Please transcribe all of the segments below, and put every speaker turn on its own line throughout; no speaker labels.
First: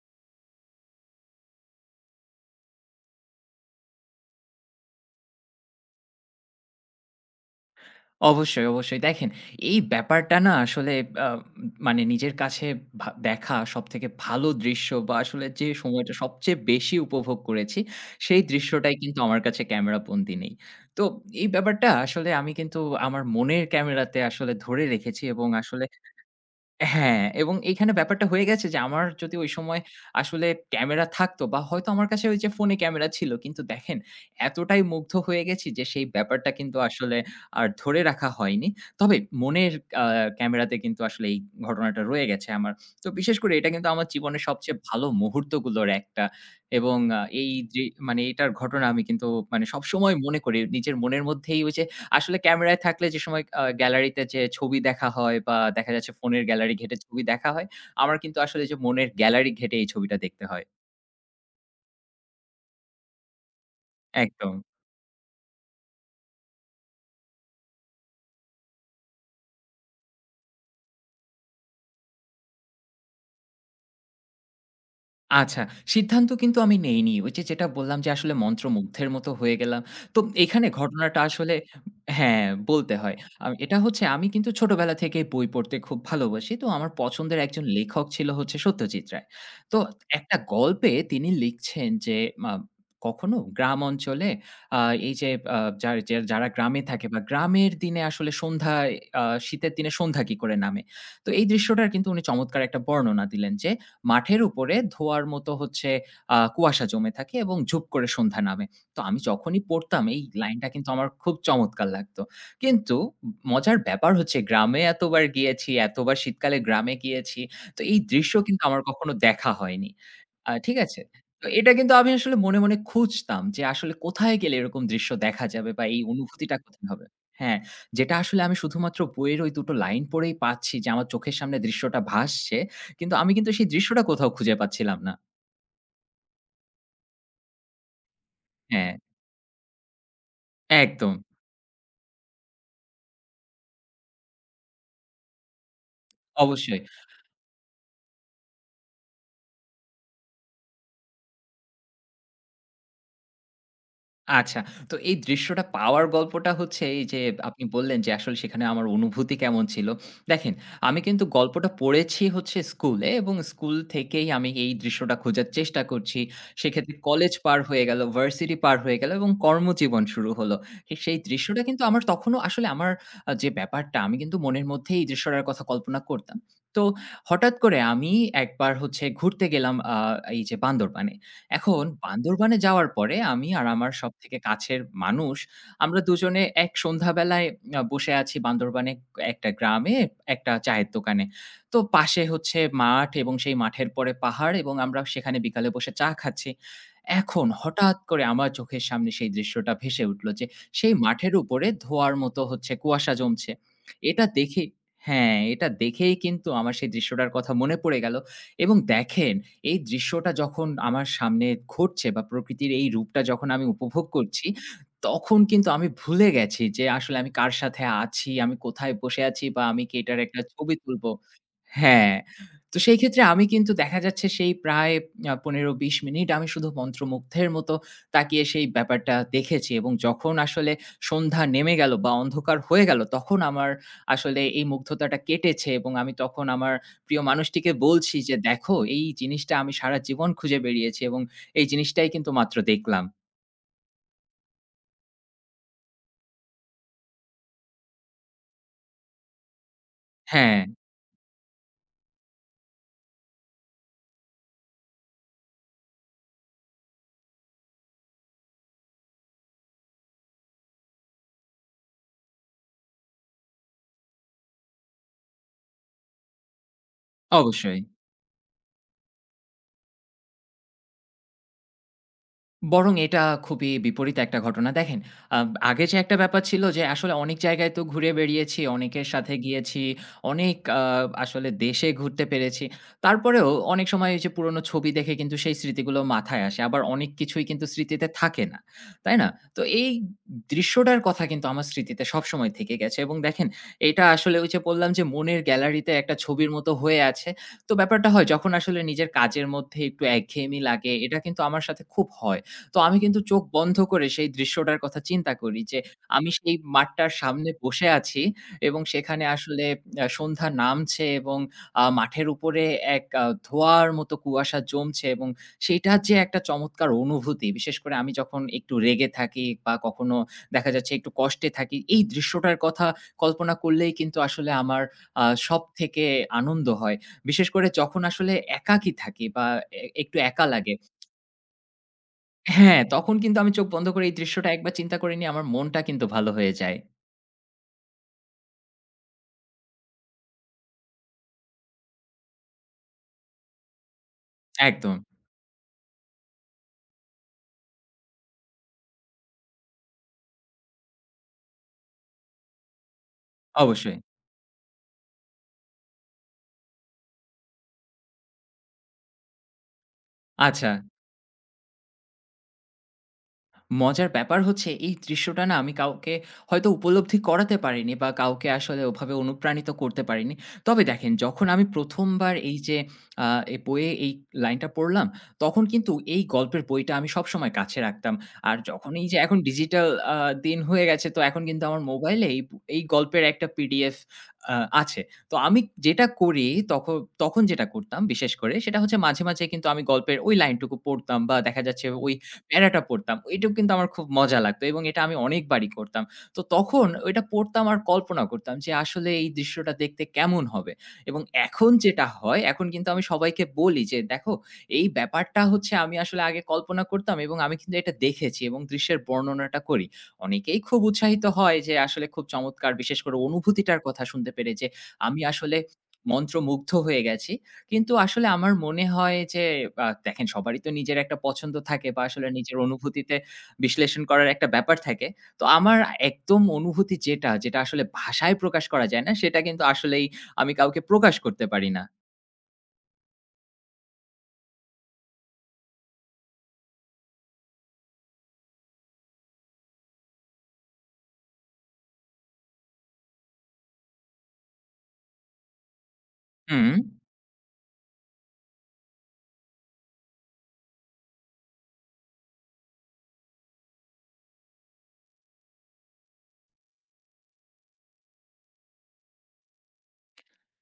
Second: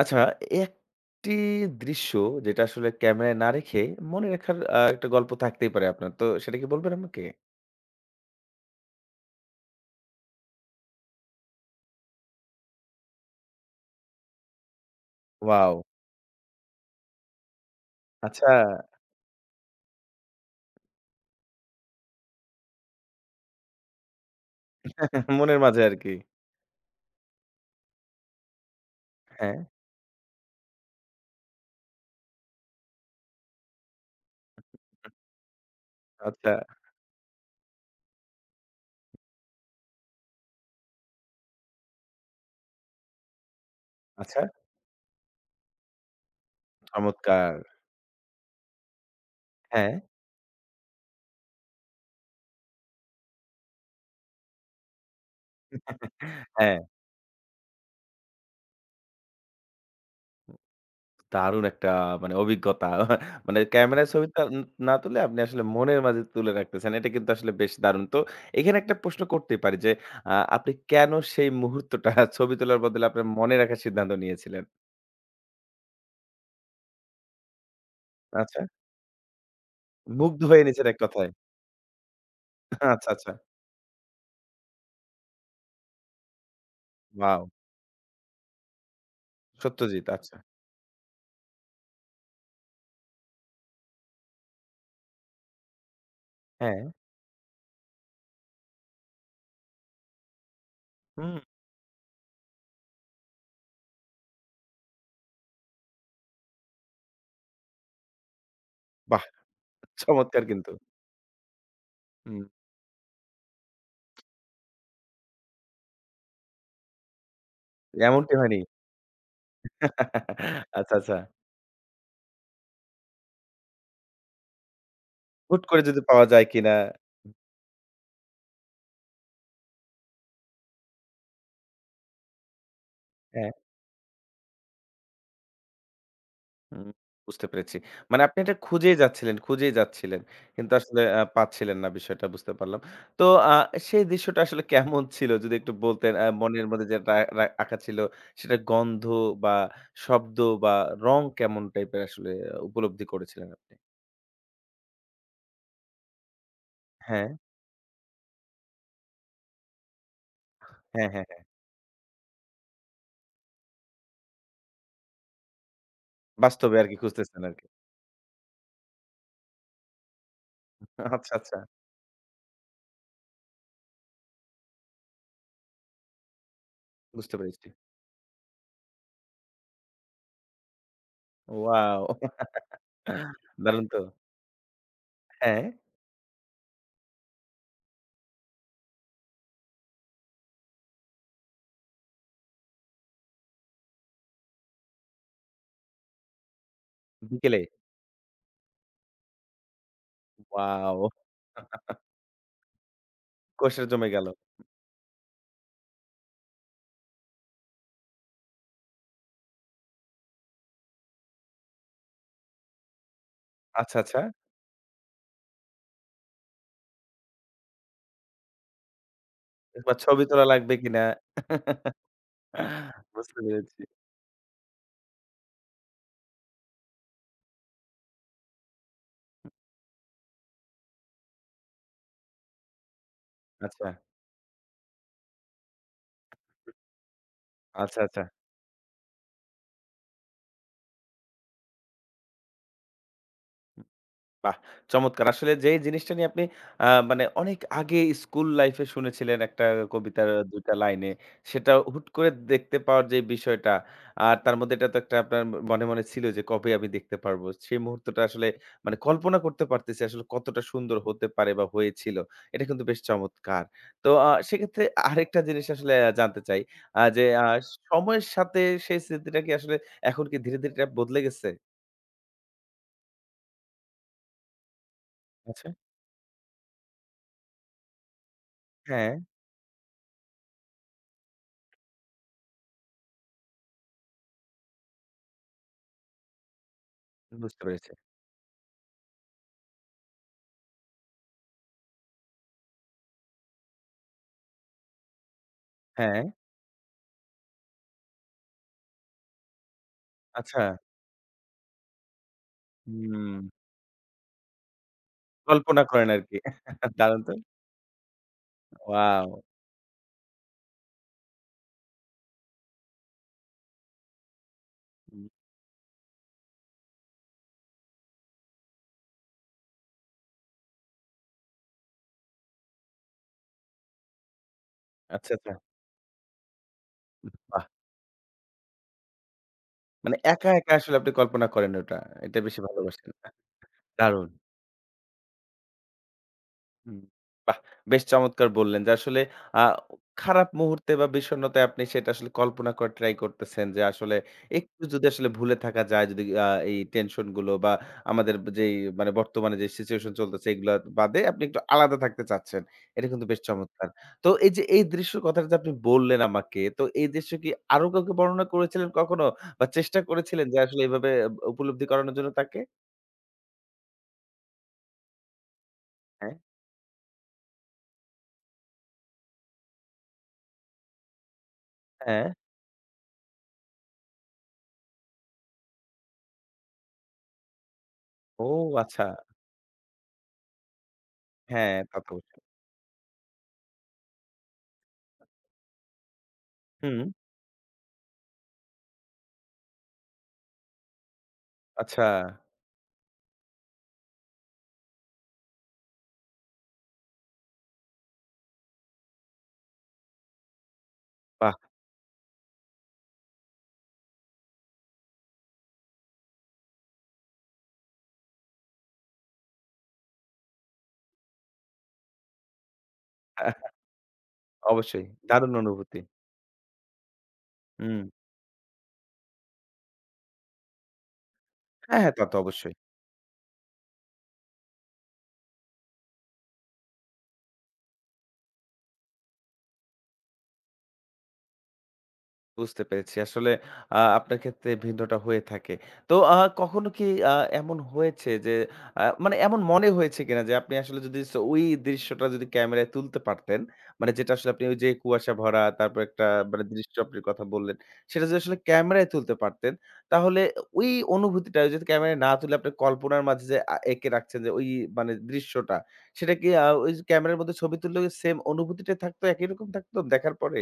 আচ্ছা, একটি দৃশ্য যেটা আসলে ক্যামেরায় না রেখে মনে রাখার একটা গল্প থাকতেই পারে আপনার। তো সেটা কি বলবেন আমাকে?
অবশ্যই, অবশ্যই। দেখেন, এই ব্যাপারটা না আসলে আ মানে নিজের কাছে দেখা সবথেকে ভালো দৃশ্য বা আসলে যে
ওয়াও!
সময়টা সবচেয়ে বেশি উপভোগ করেছি, সেই
আচ্ছা।
দৃশ্যটাই কিন্তু আমার কাছে ক্যামেরাবন্দী নেই। তো এই ব্যাপারটা আসলে আমি কিন্তু আমার মনের ক্যামেরাতে আসলে ধরে রেখেছি এবং
মনের মাঝে
আসলে
আরকি।
হ্যাঁ, এবং এইখানে ব্যাপারটা হয়ে গেছে যে আমার যদি ওই
হ্যাঁ,
সময় আসলে ক্যামেরা থাকতো বা হয়তো আমার কাছে ওই যে ফোনে ক্যামেরা ছিল। কিন্তু দেখেন এতটাই মুগ্ধ হয়ে গেছি যে সেই ব্যাপারটা
আচ্ছা,
কিন্তু আসলে আর ধরে রাখা হয়নি। তবে মনের আ ক্যামেরাতে কিন্তু আসলে এই ঘটনাটা রয়ে গেছে আমার। তো বিশেষ করে এটা কিন্তু আমার
আচ্ছা,
জীবনের সবচেয়ে ভালো মুহূর্তগুলোর একটা এবং এই
চমৎকার!
যে মানে এটার ঘটনা আমি কিন্তু মানে
হ্যাঁ,
সবসময় মনে করি নিজের মনের মধ্যেই ওই যে আসলে ক্যামেরায় থাকলে যে সময় গ্যালারিতে যে ছবি দেখা হয় বা দেখা যাচ্ছে ফোনের গ্যালারি
হ্যাঁ,
ঘেঁটে ছবি দেখা হয়, আমার কিন্তু আসলে যে মনের গ্যালারি ঘেঁটে এই ছবিটা দেখতে হয়।
দারুণ একটা মানে অভিজ্ঞতা। মানে ক্যামেরায় ছবি
একদম।
না তুলে আপনি আসলে মনের মাঝে তুলে রাখতেছেন। এটা কিন্তু আসলে বেশ দারুণ। তো এখানে একটা প্রশ্ন করতেই পারি যে, আপনি কেন সেই মুহূর্তটা ছবি তোলার বদলে আপনার মনে রাখার সিদ্ধান্ত নিয়েছিলেন?
আচ্ছা, সিদ্ধান্ত কিন্তু আমি নেইনি। ওই যে যেটা বললাম যে আসলে
আচ্ছা।
মন্ত্রমুগ্ধের মতো হয়ে গেলাম। তো
মুগ্ধ হয়ে
এখানে
নিয়েছেন এক
ঘটনাটা
কথায়।
আসলে হ্যাঁ, বলতে
আচ্ছা,
হয়।
আচ্ছা।
এটা হচ্ছে আমি কিন্তু ছোটবেলা থেকেই বই পড়তে খুব ভালোবাসি। তো আমার পছন্দের
ওয়াও!
একজন লেখক ছিল হচ্ছে সত্যজিৎ রায়। তো
সত্যজিৎ
একটা
আচ্ছা।
গল্পে তিনি লিখছেন যে মা কখনো গ্রাম অঞ্চলে আ এই যে যারা গ্রামে
হ্যাঁ।
থাকে বা গ্রামের দিনে আসলে সন্ধ্যায় শীতের দিনে সন্ধ্যা কি করে নামে। তো
হুম,
এই দৃশ্যটার কিন্তু উনি চমৎকার একটা বর্ণনা দিলেন যে মাঠের উপরে ধোঁয়ার মতো হচ্ছে কুয়াশা জমে থাকে এবং ঝুপ করে সন্ধ্যা নামে। তো আমি
বাহ!
যখনই পড়তাম এই
চমৎকার
লাইনটা
কিন্তু।
কিন্তু আমার খুব চমৎকার লাগতো।
হুম,
কিন্তু মজার ব্যাপার হচ্ছে গ্রামে এতবার গিয়েছি, এতবার শীতকালে গ্রামে গিয়েছি। তো এই দৃশ্য
এমনটি হয়নি।
কিন্তু আমার কখনো দেখা হয়নি। ঠিক
আচ্ছা,
আছে?
আচ্ছা।
তো এটা কিন্তু আমি আসলে মনে, মনে খুঁজতাম যে আসলে কোথায় গেলে এরকম দৃশ্য দেখা
হুট
যাবে
করে
বা এই
যদি পাওয়া যায়
অনুভূতিটা
কিনা?
কোথায় হবে? হ্যাঁ, যেটা আসলে আমি শুধুমাত্র বইয়ের ওই দুটো লাইন পড়েই পাচ্ছি যে আমার চোখের সামনে দৃশ্যটা ভাসছে। কিন্তু আমি কিন্তু
হ্যাঁ,
সেই দৃশ্যটা কোথাও খুঁজে পাচ্ছিলাম না।
হুম, বুঝতে পেরেছি। মানে আপনি এটা
হ্যাঁ,
খুঁজেই যাচ্ছিলেন, খুঁজেই যাচ্ছিলেন। কিন্তু আসলে
একদম।
পাচ্ছিলেন না বিষয়টা বুঝতে পারলাম। তো আ সেই দৃশ্যটা আসলে কেমন ছিল? যদি একটু বলতেন মনের
অবশ্যই।
মধ্যে যেটা আঁকা ছিল সেটা গন্ধ বা শব্দ বা রং কেমন টাইপের আসলে উপলব্ধি করেছিলেন আপনি?
আচ্ছা। তো এই দৃশ্যটা পাওয়ার গল্পটা হচ্ছে এই যে
হ্যাঁ,
আপনি বললেন যে আসলে সেখানে আমার অনুভূতি কেমন ছিল। দেখেন আমি
হ্যাঁ,
কিন্তু
হ্যাঁ।
গল্পটা পড়েছি হচ্ছে স্কুলে এবং স্কুল থেকেই আমি এই দৃশ্যটা খোঁজার চেষ্টা করছি।
বাস্তবে
সেক্ষেত্রে
আরকি
কলেজ
খুঁজতেছেন
পার
আরকি।
হয়ে গেল, ভার্সিটি পার হয়ে গেল এবং কর্মজীবন শুরু হলো। সেই
আচ্ছা, আচ্ছা
দৃশ্যটা কিন্তু আমার তখনও আসলে আমার যে ব্যাপারটা আমি কিন্তু মনের মধ্যেই এই দৃশ্যটার কথা কল্পনা করতাম। তো
বুঝতে
হঠাৎ
পেরেছি।
করে আমি একবার হচ্ছে ঘুরতে গেলাম এই যে বান্দরবানে। এখন
ওয়াও!
বান্দরবানে যাওয়ার পরে আমি আর
দারুণ
আমার
তো।
সবথেকে কাছের মানুষ,
হ্যাঁ,
আমরা দুজনে এক সন্ধ্যাবেলায় বসে আছি বান্দরবানে একটা গ্রামে একটা চায়ের দোকানে। তো পাশে হচ্ছে মাঠ এবং সেই মাঠের পরে পাহাড় এবং আমরা সেখানে বিকালে বসে চা খাচ্ছি। এখন
বিকেলে?
হঠাৎ করে আমার চোখের সামনে সেই দৃশ্যটা ভেসে উঠল যে, সেই
ওয়াও!
মাঠের উপরে ধোঁয়ার মতো হচ্ছে কুয়াশা জমছে।
কোষের জমে
এটা
গেল।
দেখে হ্যাঁ, এটা দেখেই কিন্তু আমার সেই দৃশ্যটার কথা মনে পড়ে গেল এবং দেখেন এই দৃশ্যটা যখন আমার সামনে ঘটছে বা প্রকৃতির এই রূপটা যখন আমি
আচ্ছা,
উপভোগ
আচ্ছা।
করছি, তখন কিন্তু আমি ভুলে গেছি যে আসলে আমি কার সাথে আছি, আমি কোথায় বসে আছি বা আমি
বা
কি এটার
ছবি
একটা
তোলা
ছবি
লাগবে কিনা?
তুলবো হ্যাঁ, তো সেই ক্ষেত্রে
বুঝতে
আমি কিন্তু
পেরেছি।
দেখা যাচ্ছে সেই প্রায় ১৫-২০ মিনিট আমি শুধু মন্ত্রমুগ্ধের মতো তাকিয়ে সেই ব্যাপারটা দেখেছি এবং যখন আসলে সন্ধ্যা নেমে গেল বা অন্ধকার হয়ে গেল, তখন আমার
আচ্ছা,
আসলে এই মুগ্ধতাটা কেটেছে এবং আমি তখন আমার প্রিয় মানুষটিকে
আচ্ছা,
বলছি
আচ্ছা।
যে, "দেখো এই জিনিসটা আমি সারা জীবন খুঁজে বেড়িয়েছি এবং এই জিনিসটাই কিন্তু মাত্র দেখলাম"।
বাহ! চমৎকার। আসলে যেই জিনিসটা নিয়ে আপনি মানে অনেক আগে স্কুল লাইফে শুনেছিলেন একটা কবিতার
হ্যাঁ,
২ টা লাইনে। সেটা হুট করে দেখতে পাওয়ার যে বিষয়টা, আর তার মধ্যে এটা তো একটা আপনার মনে ছিল যে কবে আমি দেখতে পারবো। সেই মুহূর্তটা আসলে মানে কল্পনা করতে পারতেছি আসলে কতটা সুন্দর হতে পারে বা হয়েছিল। এটা কিন্তু বেশ চমৎকার। তো সেক্ষেত্রে আরেকটা জিনিস আসলে জানতে চাই যে
অবশ্যই।
সময়ের সাথে সেই স্মৃতিটা কি আসলে এখন কি ধীরে, ধীরে এটা বদলে গেছে?
বরং এটা খুবই বিপরীত একটা ঘটনা। দেখেন, আ
আচ্ছা।
আগে যে একটা ব্যাপার ছিল যে আসলে অনেক জায়গায় তো ঘুরে বেড়িয়েছি, অনেকের
হ্যাঁ,
সাথে গিয়েছি, অনেক আসলে দেশে ঘুরতে পেরেছি। তারপরেও অনেক সময় ওই যে পুরনো ছবি দেখে কিন্তু সেই স্মৃতিগুলো মাথায় আসে। আবার অনেক কিছুই
বুঝতে
কিন্তু
পেরেছি।
স্মৃতিতে থাকে না। তাই না? তো এই দৃশ্যটার কথা কিন্তু আমার স্মৃতিতে সবসময় থেকে গেছে এবং দেখেন এটা আসলে ওই যে বললাম যে মনের গ্যালারিতে একটা
হ্যাঁ।
ছবির মতো হয়ে আছে। তো ব্যাপারটা হয় যখন আসলে নিজের কাজের মধ্যে একটু একঘেয়েমি
আচ্ছা,
লাগে, এটা কিন্তু আমার সাথে খুব হয়। তো আমি কিন্তু
হুম।
চোখ বন্ধ করে সেই দৃশ্যটার কথা চিন্তা করি যে,
কল্পনা করেন
আমি
আরকি।
সেই মাঠটার
দারুণ তো।
সামনে বসে আছি এবং সেখানে
ওয়াও!
আসলে সন্ধ্যা নামছে এবং মাঠের উপরে এক ধোঁয়ার মতো কুয়াশা জমছে
হুম,
এবং সেইটার যে একটা চমৎকার অনুভূতি, বিশেষ করে আমি যখন একটু রেগে থাকি বা কখনো দেখা যাচ্ছে একটু কষ্টে থাকি, এই দৃশ্যটার কথা কল্পনা করলেই কিন্তু আসলে আমার
আচ্ছা, আচ্ছা।
সবথেকে আনন্দ হয়। বিশেষ
বাহ!
করে যখন আসলে একাকী থাকি বা একটু
মানে
একা
একা, একা
লাগে
আসলে আপনি কল্পনা করেন ওটা। এটা বেশি
হ্যাঁ,
ভালোবাসেন।
তখন কিন্তু আমি চোখ বন্ধ করে এই
দারুণ।
দৃশ্যটা একবার চিন্তা করে নিয়ে আমার মনটা কিন্তু ভালো হয়ে যায়।
হুম, বাহ! বেশ চমৎকার বললেন যে আসলে আ খারাপ মুহূর্তে বা বিষণ্ণতায় আপনি সেটা আসলে কল্পনা করে ট্রাই করতেছেন যে আসলে একটু
একদম,
যদি আসলে ভুলে থাকা যায় যদি এই টেনশন গুলো বা আমাদের যেই মানে বর্তমানে যে সিচুয়েশন চলতেছে এগুলা বাদে আপনি একটু আলাদা থাকতে চাচ্ছেন। এটা কিন্তু বেশ চমৎকার।
অবশ্যই।
তো এই যে এই দৃশ্যর কথাটা যে আপনি বললেন আমাকে, তো এই দৃশ্য কি আরো কাউকে বর্ণনা করেছিলেন কখনো বা চেষ্টা করেছিলেন যে
আচ্ছা।
আসলে এভাবে উপলব্ধি করানোর জন্য তাকে?
মজার ব্যাপার হচ্ছে এই দৃশ্যটা না আমি কাউকে
হ্যাঁ,
হয়তো উপলব্ধি করাতে পারিনি বা কাউকে আসলে ওভাবে অনুপ্রাণিত করতে পারিনি। তবে দেখেন যখন আমি ১ম
হ্যাঁ।
বার এই যে আ এই বইয়ে এই লাইনটা পড়লাম, তখন কিন্তু এই গল্পের বইটা আমি সবসময় কাছে রাখতাম।
ও
আর যখন এই
আচ্ছা।
যে এখন ডিজিটাল আ দিন হয়ে গেছে তো এখন কিন্তু
হ্যাঁ,
আমার
তা তো
মোবাইলে
অবশ্যই।
এই গল্পের একটা পিডিএফ আ আছে। তো আমি যেটা করি তখ
হুম।
তখন যেটা করতাম বিশেষ করে সেটা হচ্ছে মাঝে, মাঝে কিন্তু আমি গল্পের ওই লাইনটুকু পড়তাম বা দেখা যাচ্ছে
আচ্ছা,
ওই প্যারাটা পড়তাম। এটাও কিন্তু আমার খুব মজা লাগতো এবং এটা আমি অনেকবারই করতাম। তো তখন ওইটা পড়তাম আর কল্পনা করতাম যে আসলে এই দৃশ্যটা দেখতে কেমন হবে? এবং
বাহ!
এখন যেটা হয়, এখন কিন্তু আমি সবাইকে বলি যে, "দেখো এই ব্যাপারটা হচ্ছে আমি আসলে আগে কল্পনা করতাম এবং আমি কিন্তু এটা দেখেছি এবং দৃশ্যের বর্ণনাটা করি।" অনেকেই খুব উৎসাহিত হয় যে আসলে খুব চমৎকার বিশেষ করে অনুভূতিটার কথা শুনতে পেরে যে
অবশ্যই
আমি
দারুণ
আসলে
অনুভূতি।
মন্ত্রমুগ্ধ হয়ে গেছি। কিন্তু
হুম।
আসলে আমার মনে হয় যে দেখেন সবারই তো নিজের একটা পছন্দ থাকে
হ্যাঁ,
বা
হ্যাঁ, তা
আসলে
তো
নিজের
অবশ্যই।
অনুভূতিতে বিশ্লেষণ করার একটা ব্যাপার থাকে। তো আমার একদম অনুভূতি যেটা, যেটা আসলে ভাষায় প্রকাশ করা যায় না, সেটা কিন্তু আসলেই আমি কাউকে প্রকাশ করতে পারি না।
বুঝতে পেরেছি। আসলে আপনার ক্ষেত্রে ভিন্নটা হয়ে থাকে। তো কখনো কি আ এমন হয়েছে যে মানে এমন মনে হয়েছে কিনা যে আপনি আসলে যদি ওই দৃশ্যটা যদি ক্যামেরায় তুলতে পারতেন, মানে যেটা আসলে আপনি ওই যে কুয়াশা ভরা তারপর একটা মানে
হুম।
দৃশ্য আপনি কথা বললেন, সেটা যদি আসলে ক্যামেরায় তুলতে পারতেন, তাহলে ওই অনুভূতিটা যদি ক্যামেরায় না তুলে আপনি কল্পনার মাঝে যে এঁকে রাখছেন যে ওই মানে দৃশ্যটা, সেটা কি ওই যে ক্যামেরার মধ্যে ছবি তুললেও সেম অনুভূতিটাই থাকতো, একই রকম থাকতো দেখার পরে?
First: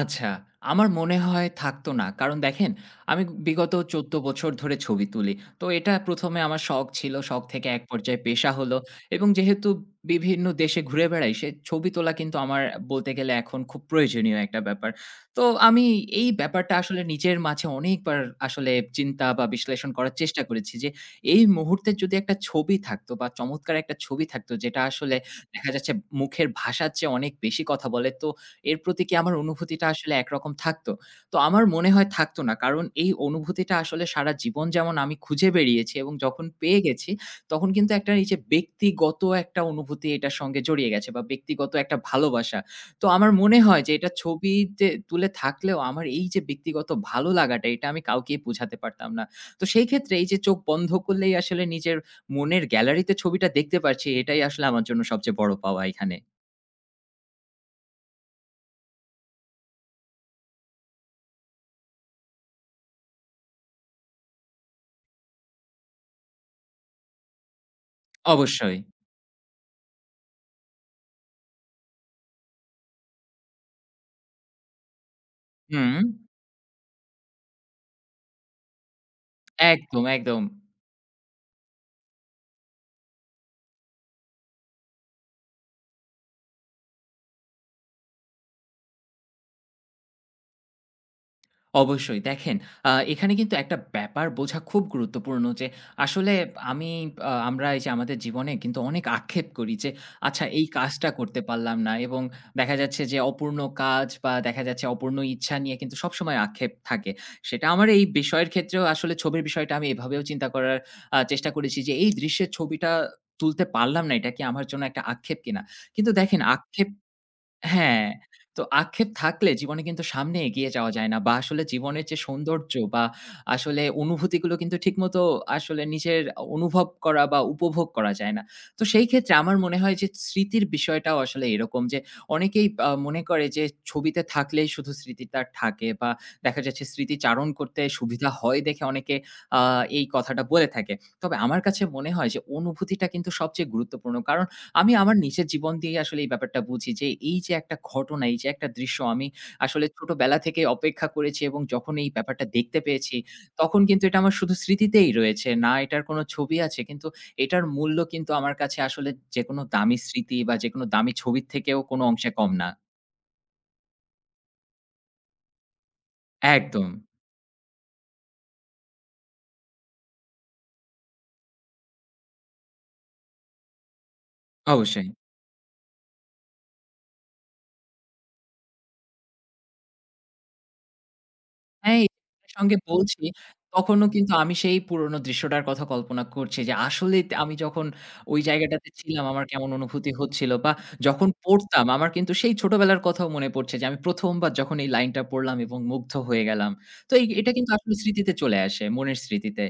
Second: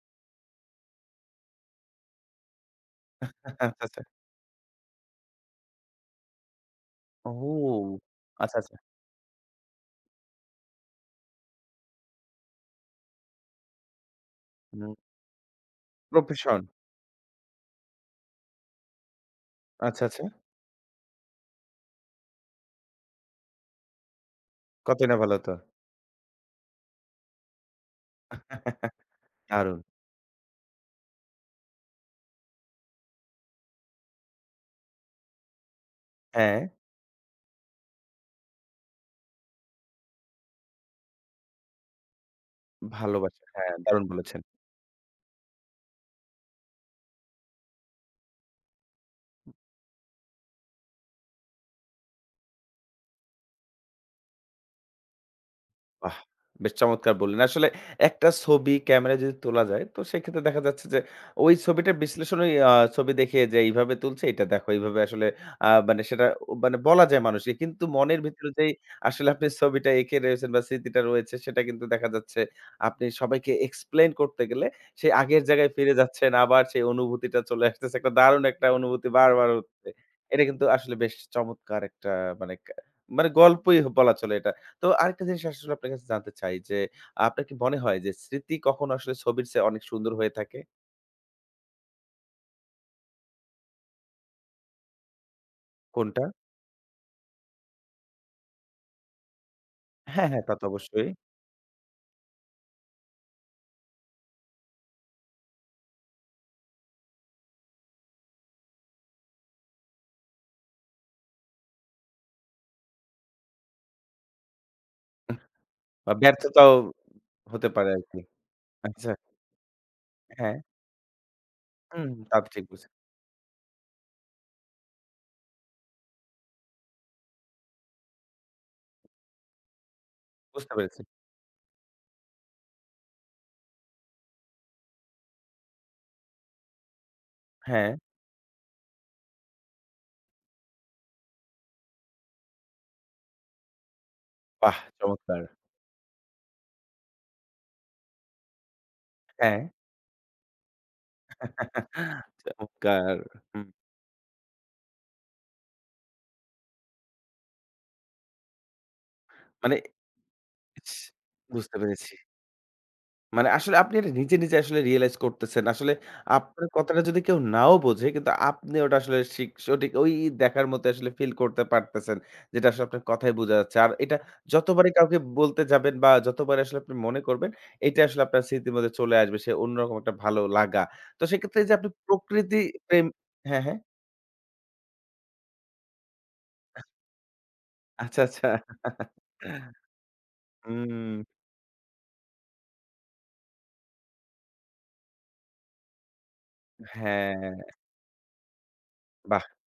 আচ্ছা, আমার মনে হয় থাকতো না। কারণ দেখেন, আমি
আচ্ছা
বিগত
আচ্ছা
১৪ বছর ধরে ছবি তুলি। তো এটা ১ম এ আমার শখ ছিল। শখ থেকে এক
ও!
পর্যায়ে পেশা
আচ্ছা,
হলো
আচ্ছা।
এবং যেহেতু বিভিন্ন দেশে ঘুরে বেড়াই, সে ছবি তোলা কিন্তু আমার বলতে গেলে এখন খুব প্রয়োজনীয় একটা
হুম,
ব্যাপার। তো আমি এই
প্রফেশন।
ব্যাপারটা আসলে নিজের মাঝে অনেকবার আসলে চিন্তা বা বিশ্লেষণ
আচ্ছা,
করার
আচ্ছা।
চেষ্টা করেছি যে, এই মুহূর্তে যদি একটা ছবি থাকতো বা চমৎকার একটা ছবি থাকতো যেটা
কতই
আসলে
না ভালো তো।
দেখা যাচ্ছে মুখের ভাষার চেয়ে অনেক বেশি কথা বলে। তো এর প্রতি কি আমার
দারুণ।
অনুভূতিটা আসলে একরকম থাকতো? তো আমার মনে হয় থাকতো না। কারণ এই অনুভূতিটা আসলে সারা জীবন যেমন আমি খুঁজে বেরিয়েছি এবং যখন
হ্যাঁ,
পেয়ে গেছি, তখন কিন্তু একটা এই যে ব্যক্তিগত একটা অনুভূতি এটার সঙ্গে জড়িয়ে গেছে বা ব্যক্তিগত একটা ভালোবাসা। তো আমার
ভালোবাসা।
মনে
হ্যাঁ,
হয় যে
দারুণ
এটা
বলেছেন।
ছবিতে তুলে থাকলেও আমার এই যে ব্যক্তিগত ভালো লাগাটা, এটা আমি কাউকেই বোঝাতে পারতাম না। তো সেই ক্ষেত্রে এই যে চোখ বন্ধ করলেই আসলে নিজের মনের গ্যালারিতে ছবিটা দেখতে পারছি, এটাই আসলে আমার জন্য সবচেয়ে বড় পাওয়া এখানে।
বাহ! বেশ চমৎকার বললেন। আসলে একটা ছবি ক্যামেরায় যদি তোলা যায়, তো সেক্ষেত্রে দেখা যাচ্ছে যে ওই ছবিটা বিশ্লেষণ ওই ছবি দেখে যে এইভাবে তুলছে, এটা দেখো এইভাবে আসলে মানে সেটা ও মানে বলা যায় মানুষকে। কিন্তু মনের ভিতরে যেই
অবশ্যই।
আসলে আপনি ছবিটা এঁকে রয়েছেন বা স্মৃতিটা রয়েছে, সেটা কিন্তু দেখা যাচ্ছে আপনি সবাইকে এক্সপ্লেইন করতে গেলে সেই আগের জায়গায়
হুম।
ফিরে যাচ্ছেন। আবার সেই অনুভূতিটা চলে আসতেছে। একটা দারুণ একটা অনুভূতি বারবার হচ্ছে।
একদম, একদম।
এটা কিন্তু আসলে বেশ চমৎকার একটা মানে মানে গল্পই বলা চলে এটা। তো আরেকটা জিনিস আসলে আপনার কাছে জানতে চাই যে, আপনার কি মনে হয় যে স্মৃতি কখনো আসলে ছবির চেয়ে অনেক সুন্দর হয়ে থাকে?
অবশ্যই। দেখেন, এখানে কিন্তু একটা ব্যাপার বোঝা খুব গুরুত্বপূর্ণ যে
কোনটা?
আসলে আমি আ আমরা এই যে আমাদের জীবনে কিন্তু অনেক আক্ষেপ করি যে,
হ্যাঁ, হ্যাঁ,
আচ্ছা
তা তো
এই কাজটা
অবশ্যই।
করতে পারলাম না এবং দেখা যাচ্ছে যে অপূর্ণ কাজ বা দেখা যাচ্ছে অপূর্ণ ইচ্ছা নিয়ে কিন্তু সবসময় আক্ষেপ থাকে। সেটা আমার এই বিষয়ের ক্ষেত্রেও আসলে ছবির বিষয়টা আমি এভাবেও চিন্তা করার চেষ্টা করেছি যে এই দৃশ্যের ছবিটা তুলতে পারলাম না এটা কি আমার জন্য একটা আক্ষেপ কিনা? কিন্তু
বা
দেখেন
ব্যর্থতাও
আক্ষেপ
হতে পারে
হ্যাঁ,
আরকি।
তো আক্ষেপ
আচ্ছা,
থাকলে জীবনে কিন্তু সামনে
হ্যাঁ।
এগিয়ে যাওয়া যায় না বা আসলে জীবনের
হুম,
যে
তা তো ঠিক
সৌন্দর্য
বলছেন।
বা আসলে অনুভূতিগুলো কিন্তু ঠিকমতো আসলে নিজের অনুভব করা বা উপভোগ করা যায় না। তো সেই ক্ষেত্রে আমার মনে হয় যে স্মৃতির
বুঝতে পেরেছি।
বিষয়টাও আসলে এরকম যে অনেকেই মনে করে যে ছবিতে থাকলেই শুধু স্মৃতিটা থাকে বা দেখা যাচ্ছে স্মৃতিচারণ করতে
হ্যাঁ,
সুবিধা হয় দেখে অনেকে আ এই কথাটা বলে থাকে। তবে আমার কাছে মনে হয় যে অনুভূতিটা কিন্তু সবচেয়ে গুরুত্বপূর্ণ। কারণ
বাহ!
আমি আমার
চমৎকার।
নিজের জীবন দিয়েই আসলে এই ব্যাপারটা বুঝি যে, এই যে একটা ঘটনা, এই যে একটা দৃশ্য আমি
হ্যাঁ,
আসলে ছোটবেলা থেকে অপেক্ষা করেছি এবং যখন এই ব্যাপারটা দেখতে পেয়েছি,
চমৎকার। হুম,
তখন কিন্তু এটা আমার শুধু স্মৃতিতেই রয়েছে। না এটার কোনো ছবি আছে, কিন্তু এটার মূল্য কিন্তু আমার কাছে আসলে যেকোনো
মানে
দামি স্মৃতি বা যেকোনো দামি ছবির
বুঝতে
থেকেও কোনো
পেরেছি।
অংশে কম না।
মানে আসলে আপনি এটা নিজে, নিজে আসলে রিয়ালাইজ করতেছেন। আসলে আপনার
একদম,
কথাটা যদি কেউ নাও বোঝে কিন্তু আপনি ওটা আসলে সঠিক ওই দেখার মতো আসলে ফিল করতে পারতেছেন। যেটা আসলে আপনার কথায় বোঝা যাচ্ছে। আর এটা যতবারই
অবশ্যই।
কাউকে বলতে যাবেন বা যতবারই আসলে আপনি মনে করবেন, এটা আসলে আপনার স্মৃতির মধ্যে চলে আসবে। সে অন্যরকম একটা ভালো লাগা। তো সেক্ষেত্রে এইযে আপনি
হ্যাঁ, এই যে আপনার
প্রকৃতি
সঙ্গে
প্রেম
বলছি,
হ্যাঁ, হ্যাঁ।
তখনও কিন্তু আমি সেই পুরনো দৃশ্যটার কথা কল্পনা করছি যে আসলেই তে আমি যখন
আচ্ছা,
ওই
আচ্ছা।
জায়গাটাতে ছিলাম আমার কেমন অনুভূতি হচ্ছিল বা
হুম,
যখন পড়তাম আমার কিন্তু সেই ছোটবেলার কথাও মনে পড়ছে যে আমি ১ম বার যখন এই লাইনটা পড়লাম এবং মুগ্ধ হয়ে গেলাম। তো এই এটা কিন্তু
হ্যাঁ,
আসলে স্মৃতিতে চলে আসে, মনের
বাহ!
স্মৃতিতে।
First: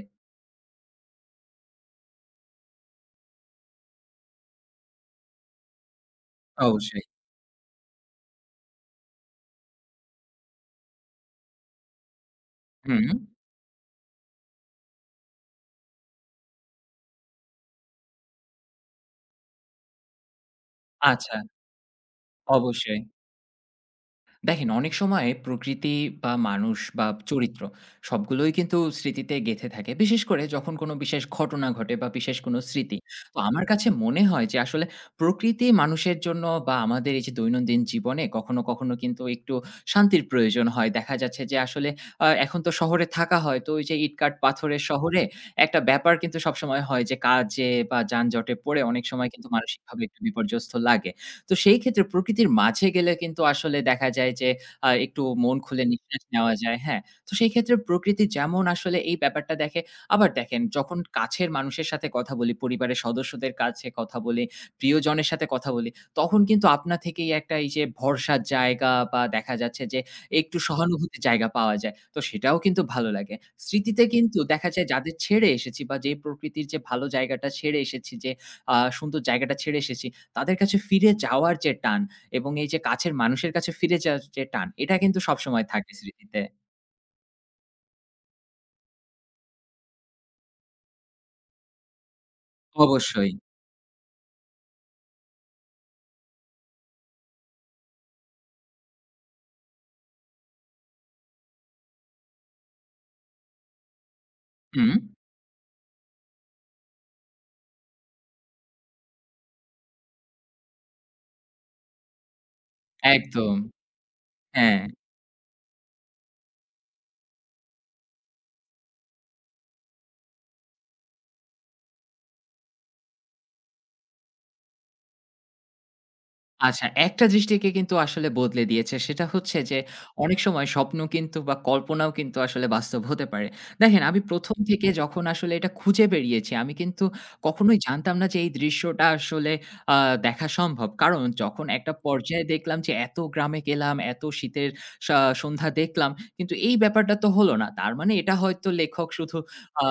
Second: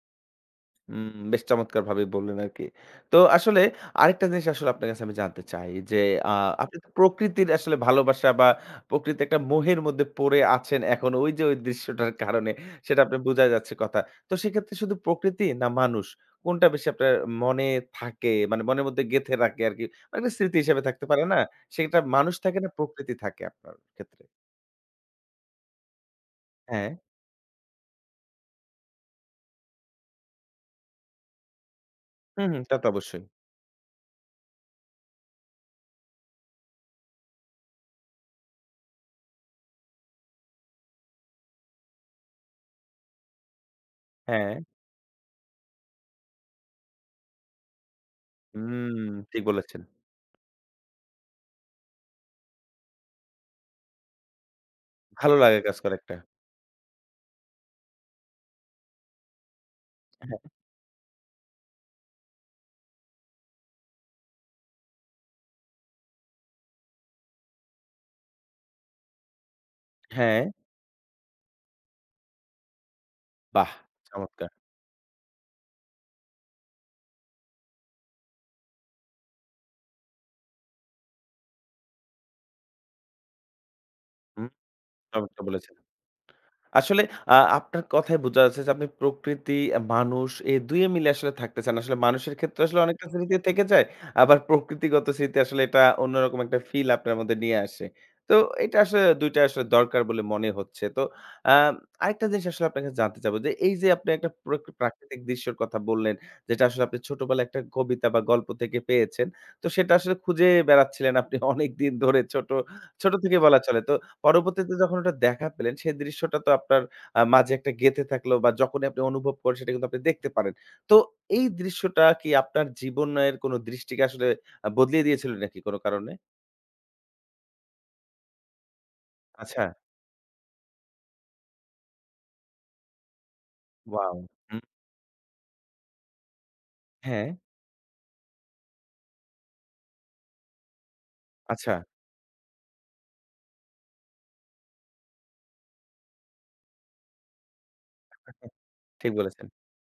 হুম, বেশ চমৎকারভাবে বললেন আরকি। তো আসলে আরেকটা জিনিস আসলে আপনার কাছে আমি জানতে চাই যে, আ আপনি তো
অবশ্যই।
প্রকৃতির আসলে ভালোবাসা বা প্রকৃতির একটা মোহের মধ্যে পড়ে আছেন এখন ওই যে ওই দৃশ্যটার কারণে সেটা
হুম,
আপনার বোঝা যাচ্ছে কথা। তো সেক্ষেত্রে শুধু প্রকৃতি না মানুষ কোনটা বেশি আপনার মনে থাকে মানে মনের মধ্যে গেঁথে রাখে আরকি মানে একটা স্মৃতি হিসেবে থাকতে পারে
আচ্ছা,
না? সেটা মানুষ থাকে না
অবশ্যই।
প্রকৃতি থাকে আপনার ক্ষেত্রে?
দেখেন অনেক সময় প্রকৃতি বা মানুষ
হ্যাঁ,
বা চরিত্র সবগুলোই কিন্তু স্মৃতিতে গেঁথে থাকে বিশেষ করে যখন কোনো বিশেষ ঘটনা ঘটে বা বিশেষ
হুম,
কোনো
হুম, তা তো
স্মৃতি
অবশ্যই।
তো আমার কাছে মনে হয় যে আসলে প্রকৃতি মানুষের জন্য বা আমাদের এই যে দৈনন্দিন জীবনে কখনো কখনো কিন্তু একটু শান্তির প্রয়োজন হয় দেখা যাচ্ছে যে আসলে আহ, এখন তো শহরে থাকা হয় তো ওই যে ইটকাট
হ্যাঁ,
পাথরের শহরে একটা ব্যাপার কিন্তু সবসময় হয় যে কাজে বা যানজটে পড়ে অনেক
হুম,
সময়
ঠিক
কিন্তু
বলেছেন।
মানসিকভাবে একটু বিপর্যস্ত লাগে তো সেই ক্ষেত্রে প্রকৃতির মাঝে গেলে কিন্তু আসলে দেখা যায় যে একটু
ভালো
মন
লাগা কাজ
খুলে
করে একটা।
নিঃশ্বাস নেওয়া যায়, হ্যাঁ? তো সেই ক্ষেত্রে প্রকৃতি যেমন আসলে এই ব্যাপারটা দেখে, আবার
হ্যাঁ,
দেখেন যখন কাছের মানুষের সাথে কথা বলি, পরিবারের সদস্যদের কাছে কথা বলি, প্রিয়জনের সাথে কথা বলি, তখন কিন্তু আপনা থেকেই একটা এই যে ভরসার জায়গা বা দেখা যাচ্ছে যে
হ্যাঁ।
একটু সহানুভূতির জায়গা পাওয়া যায়। তো সেটাও কিন্তু ভালো লাগে।
বাহ!
স্মৃতিতে কিন্তু
চমৎকার।
দেখা যায় যাদের ছেড়ে এসেছি বা যে প্রকৃতির যে ভালো জায়গাটা ছেড়ে এসেছি যে সুন্দর জায়গাটা ছেড়ে এসেছি তাদের কাছে ফিরে যাওয়ার যে টান এবং এই যে কাছের মানুষের কাছে ফিরে যাওয়ার যে
হুম,
টান, এটা কিন্তু
চমৎকার
সবসময়
বলেছেন।
থাকে স্মৃতিতে।
আসলে আপনার কথায় বোঝা যাচ্ছে যে আপনি প্রকৃতি, মানুষ এই ২ এ মিলে আসলে থাকতে চান। আসলে মানুষের ক্ষেত্রে আসলে অনেকটা
অবশ্যই।
স্মৃতি থেকে যায়। আবার প্রকৃতিগত স্মৃতি আসলে এটা অন্যরকম একটা ফিল আপনার মধ্যে নিয়ে আসে। তো এটা আসলে ২ টা আসলে দরকার বলে মনে হচ্ছে। তো আ আরেকটা জিনিস আসলে আপনার কাছে জানতে চাবো যে এই যে আপনি একটা
হুম,
প্রাকৃতিক দৃশ্যর কথা বললেন, যেটা আসলে আপনি ছোটবেলায় একটা কবিতা বা গল্প থেকে পেয়েছেন। তো সেটা আসলে খুঁজে বেড়াচ্ছিলেন আপনি অনেকদিন ধরে ছোট, ছোট থেকে
একদম।
বলা চলে। তো পরবর্তীতে
হ্যাঁ।
যখন ওটা দেখা পেলেন, সেই দৃশ্যটা তো আপনার মাঝে একটা গেঁথে থাকলো বা যখনই আপনি অনুভব করেন সেটা কিন্তু আপনি দেখতে পারেন। তো এই দৃশ্যটা কি আপনার জীবনের কোনো দৃষ্টিকে আসলে বদলিয়ে দিয়েছিল নাকি কোনো কারণে?
আচ্ছা, একটা দৃষ্টিকে কিন্তু আসলে বদলে দিয়েছে। সেটা হচ্ছে
আচ্ছা।
যে অনেক সময় স্বপ্ন কিন্তু বা কল্পনাও কিন্তু আসলে বাস্তব হতে পারে। দেখেন
ওয়াও!
আমি ১ম
হুম,
থেকে যখন আসলে এটা খুঁজে বেরিয়েছি, আমি কিন্তু
হ্যাঁ,
কখনোই জানতাম না যে এই দৃশ্যটা আসলে আ দেখা সম্ভব। কারণ যখন
আচ্ছা
একটা পর্যায়ে দেখলাম যে এত গ্রামে গেলাম, এত শীতের সা সন্ধ্যা দেখলাম, কিন্তু এই ব্যাপারটা তো হলো না। তার মানে এটা হয়তো লেখক
ঠিক
শুধু
বলেছেন।
আ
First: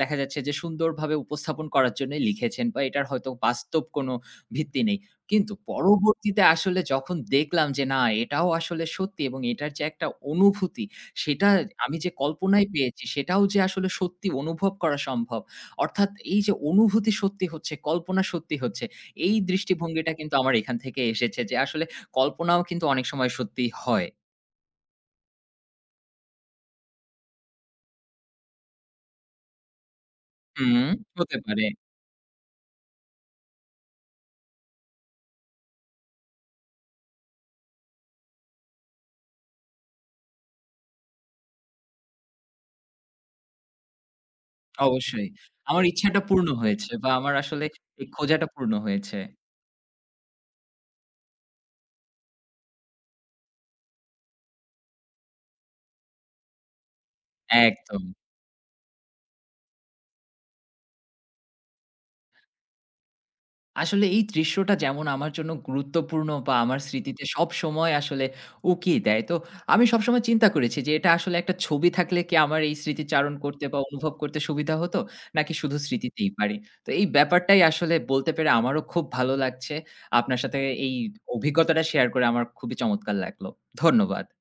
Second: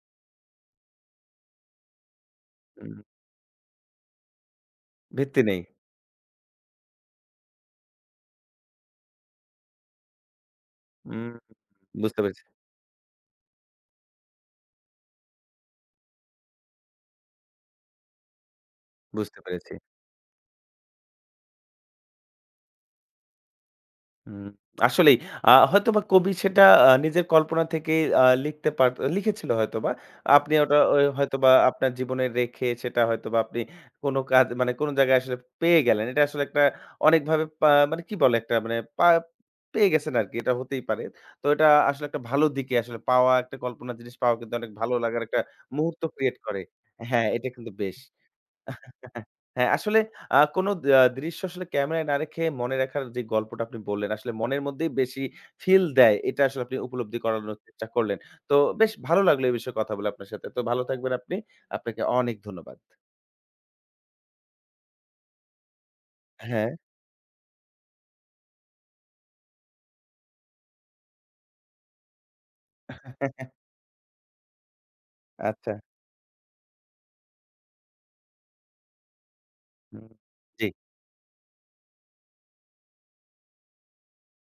দেখা যাচ্ছে যে সুন্দরভাবে উপস্থাপন করার জন্যই লিখেছেন বা
হুম,
এটার হয়তো বাস্তব কোনো ভিত্তি নেই।
ভিত্তি
কিন্তু
নেই।
পরবর্তীতে আসলে যখন দেখলাম যে না এটাও আসলে সত্যি এবং এটার যে একটা অনুভূতি
হুম,
সেটা আমি যে
বুঝতে পেরেছি,
কল্পনায় পেয়েছি সেটাও যে আসলে সত্যি অনুভব করা সম্ভব। অর্থাৎ এই যে অনুভূতি সত্যি হচ্ছে, কল্পনা সত্যি হচ্ছে এই
বুঝতে পেরেছি।
দৃষ্টিভঙ্গিটা কিন্তু আমার এখান থেকে এসেছে যে আসলে কল্পনাও কিন্তু অনেক সময় সত্যি হয়।
হুম, আসলেই হয়তোবা কবি সেটা নিজের কল্পনা থেকেই আ লিখতে পার লিখেছিল হয়তোবা। আপনি ওটা
হুম,
ও
হতে
হয়তোবা
পারে।
আপনার জীবনে রেখে সেটা হয়তোবা আপনি কোন কাজ মানে কোন জায়গায় আসলে পেয়ে গেলেন। এটা আসলে একটা অনেকভাবে মানে কি বলে একটা মানে পেয়ে গেছেন আরকি। এটা হতেই পারে। তো এটা আসলে একটা ভালো দিকে আসলে পাওয়া একটা কল্পনার জিনিস পাওয়া কিন্তু অনেক ভালো লাগার
অবশ্যই।
একটা
আমার
মুহূর্ত
ইচ্ছাটা
ক্রিয়েট
পূর্ণ
করে।
হয়েছে বা
হ্যাঁ,
আমার
এটা
আসলে
কিন্তু বেশ।
এই খোঁজাটা পূর্ণ হয়েছে।
হ্যাঁ, আসলে কোনো দৃশ্য আসলে ক্যামেরায় না রেখে মনে রাখার যে গল্পটা আপনি বললেন, আসলে মনের মধ্যেই বেশি ফিল দেয়। এটা আসলে আপনি উপলব্ধি করানোর চেষ্টা
একদম।
করলেন। তো বেশ ভালো লাগলো এই বিষয়ে কথা বলে আপনার সাথে। তো ভালো থাকবেন আপনি। আপনাকে অনেক ধন্যবাদ।
আসলে এই দৃশ্যটা যেমন আমার জন্য গুরুত্বপূর্ণ বা
হ্যাঁ।
আমার স্মৃতিতে সবসময় আসলে উকি দেয়। তো আমি সবসময় চিন্তা করেছি যে এটা আসলে একটা ছবি থাকলে কি আমার এই স্মৃতিচারণ করতে বা অনুভব করতে সুবিধা হতো? নাকি
আচ্ছা।
শুধু স্মৃতিতেই পারি? তো এই ব্যাপারটাই আসলে বলতে পেরে আমারও খুব ভালো লাগছে।
হুম।
আপনার সাথে
জি।
এই অভিজ্ঞতাটা শেয়ার করে আমার খুবই চমৎকার লাগলো। ধন্যবাদ।